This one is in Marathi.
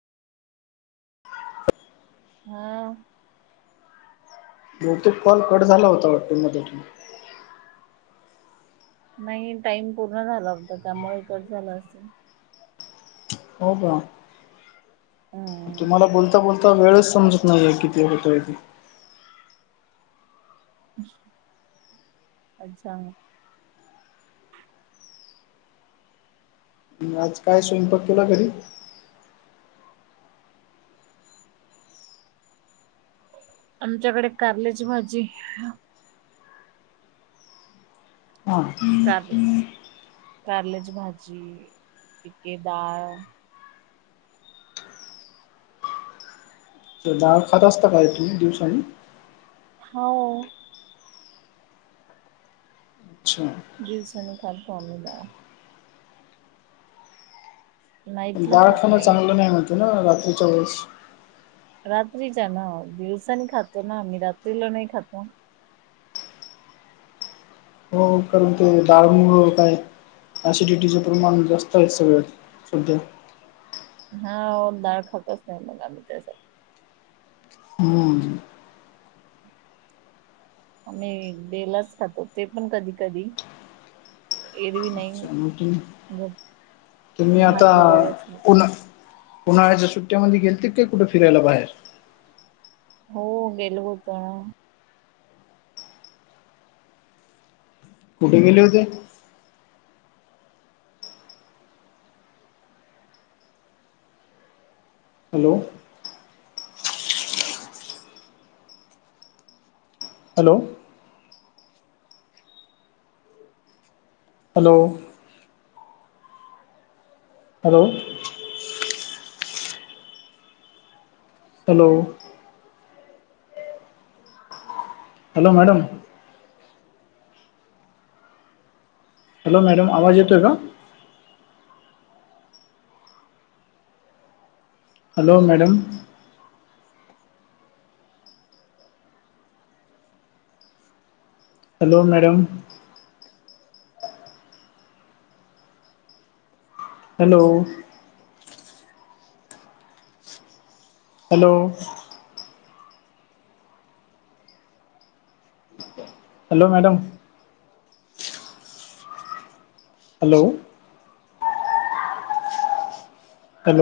हम बहूतेक कॉल कट झाला होता वाटतं मधून. नाही टाइम पूर्ण झाला होता त्यामुळे कट झालं असेल. हो का हम्म. तुम्हाला बोलता बोलता वेळच समजत नाहीये कि- ते होतयती [unintelligible] [unintelligible] अच्छा. मग आज काय स्वयंपाक केला घरी? आमच्याकडे कारल्याची भाजी. हां [unintelligible] कार कारल्याची भाजी पिके डाळ. तर डाळ खात असता काय तू दिवसानी? हो. अच्छा [unintelligible] दिवसांनी खातो आम्ही डाळ. नाईटला डाळ खात खाणं चांगलं नाही म्हणतात ना रात्रीच्या वेळेस. रात्रीच्या ना दिवसानी खातो ना आम्ही रात्रीला नाही खातो हो कारण ते दाळ मुळ काय. ऐसिडिटीच प्रमाण जास्त आहे सगळ्यात सध्या. हा ओ डाळ खातच नाही मग आम्ही त्यासाठी. हम. आम्ही बलाच खातो ते पण कधी कधी एरवी नाही. अच्छा तुम्ही आता भात वगैरे असले उना- उन्हाळ्याच्या सुट्ट्यांमध्ये गेलते काय कुठे फिरायला बाहेर? हो गेलो होतो ना. कुठे गेले होते. Hello! Hello. Hello. Hello. Hello. Hello madam. Hello madam आवाज येतोय का? Hello madam. Hello madam. Hello. Hello. Hello madam hello!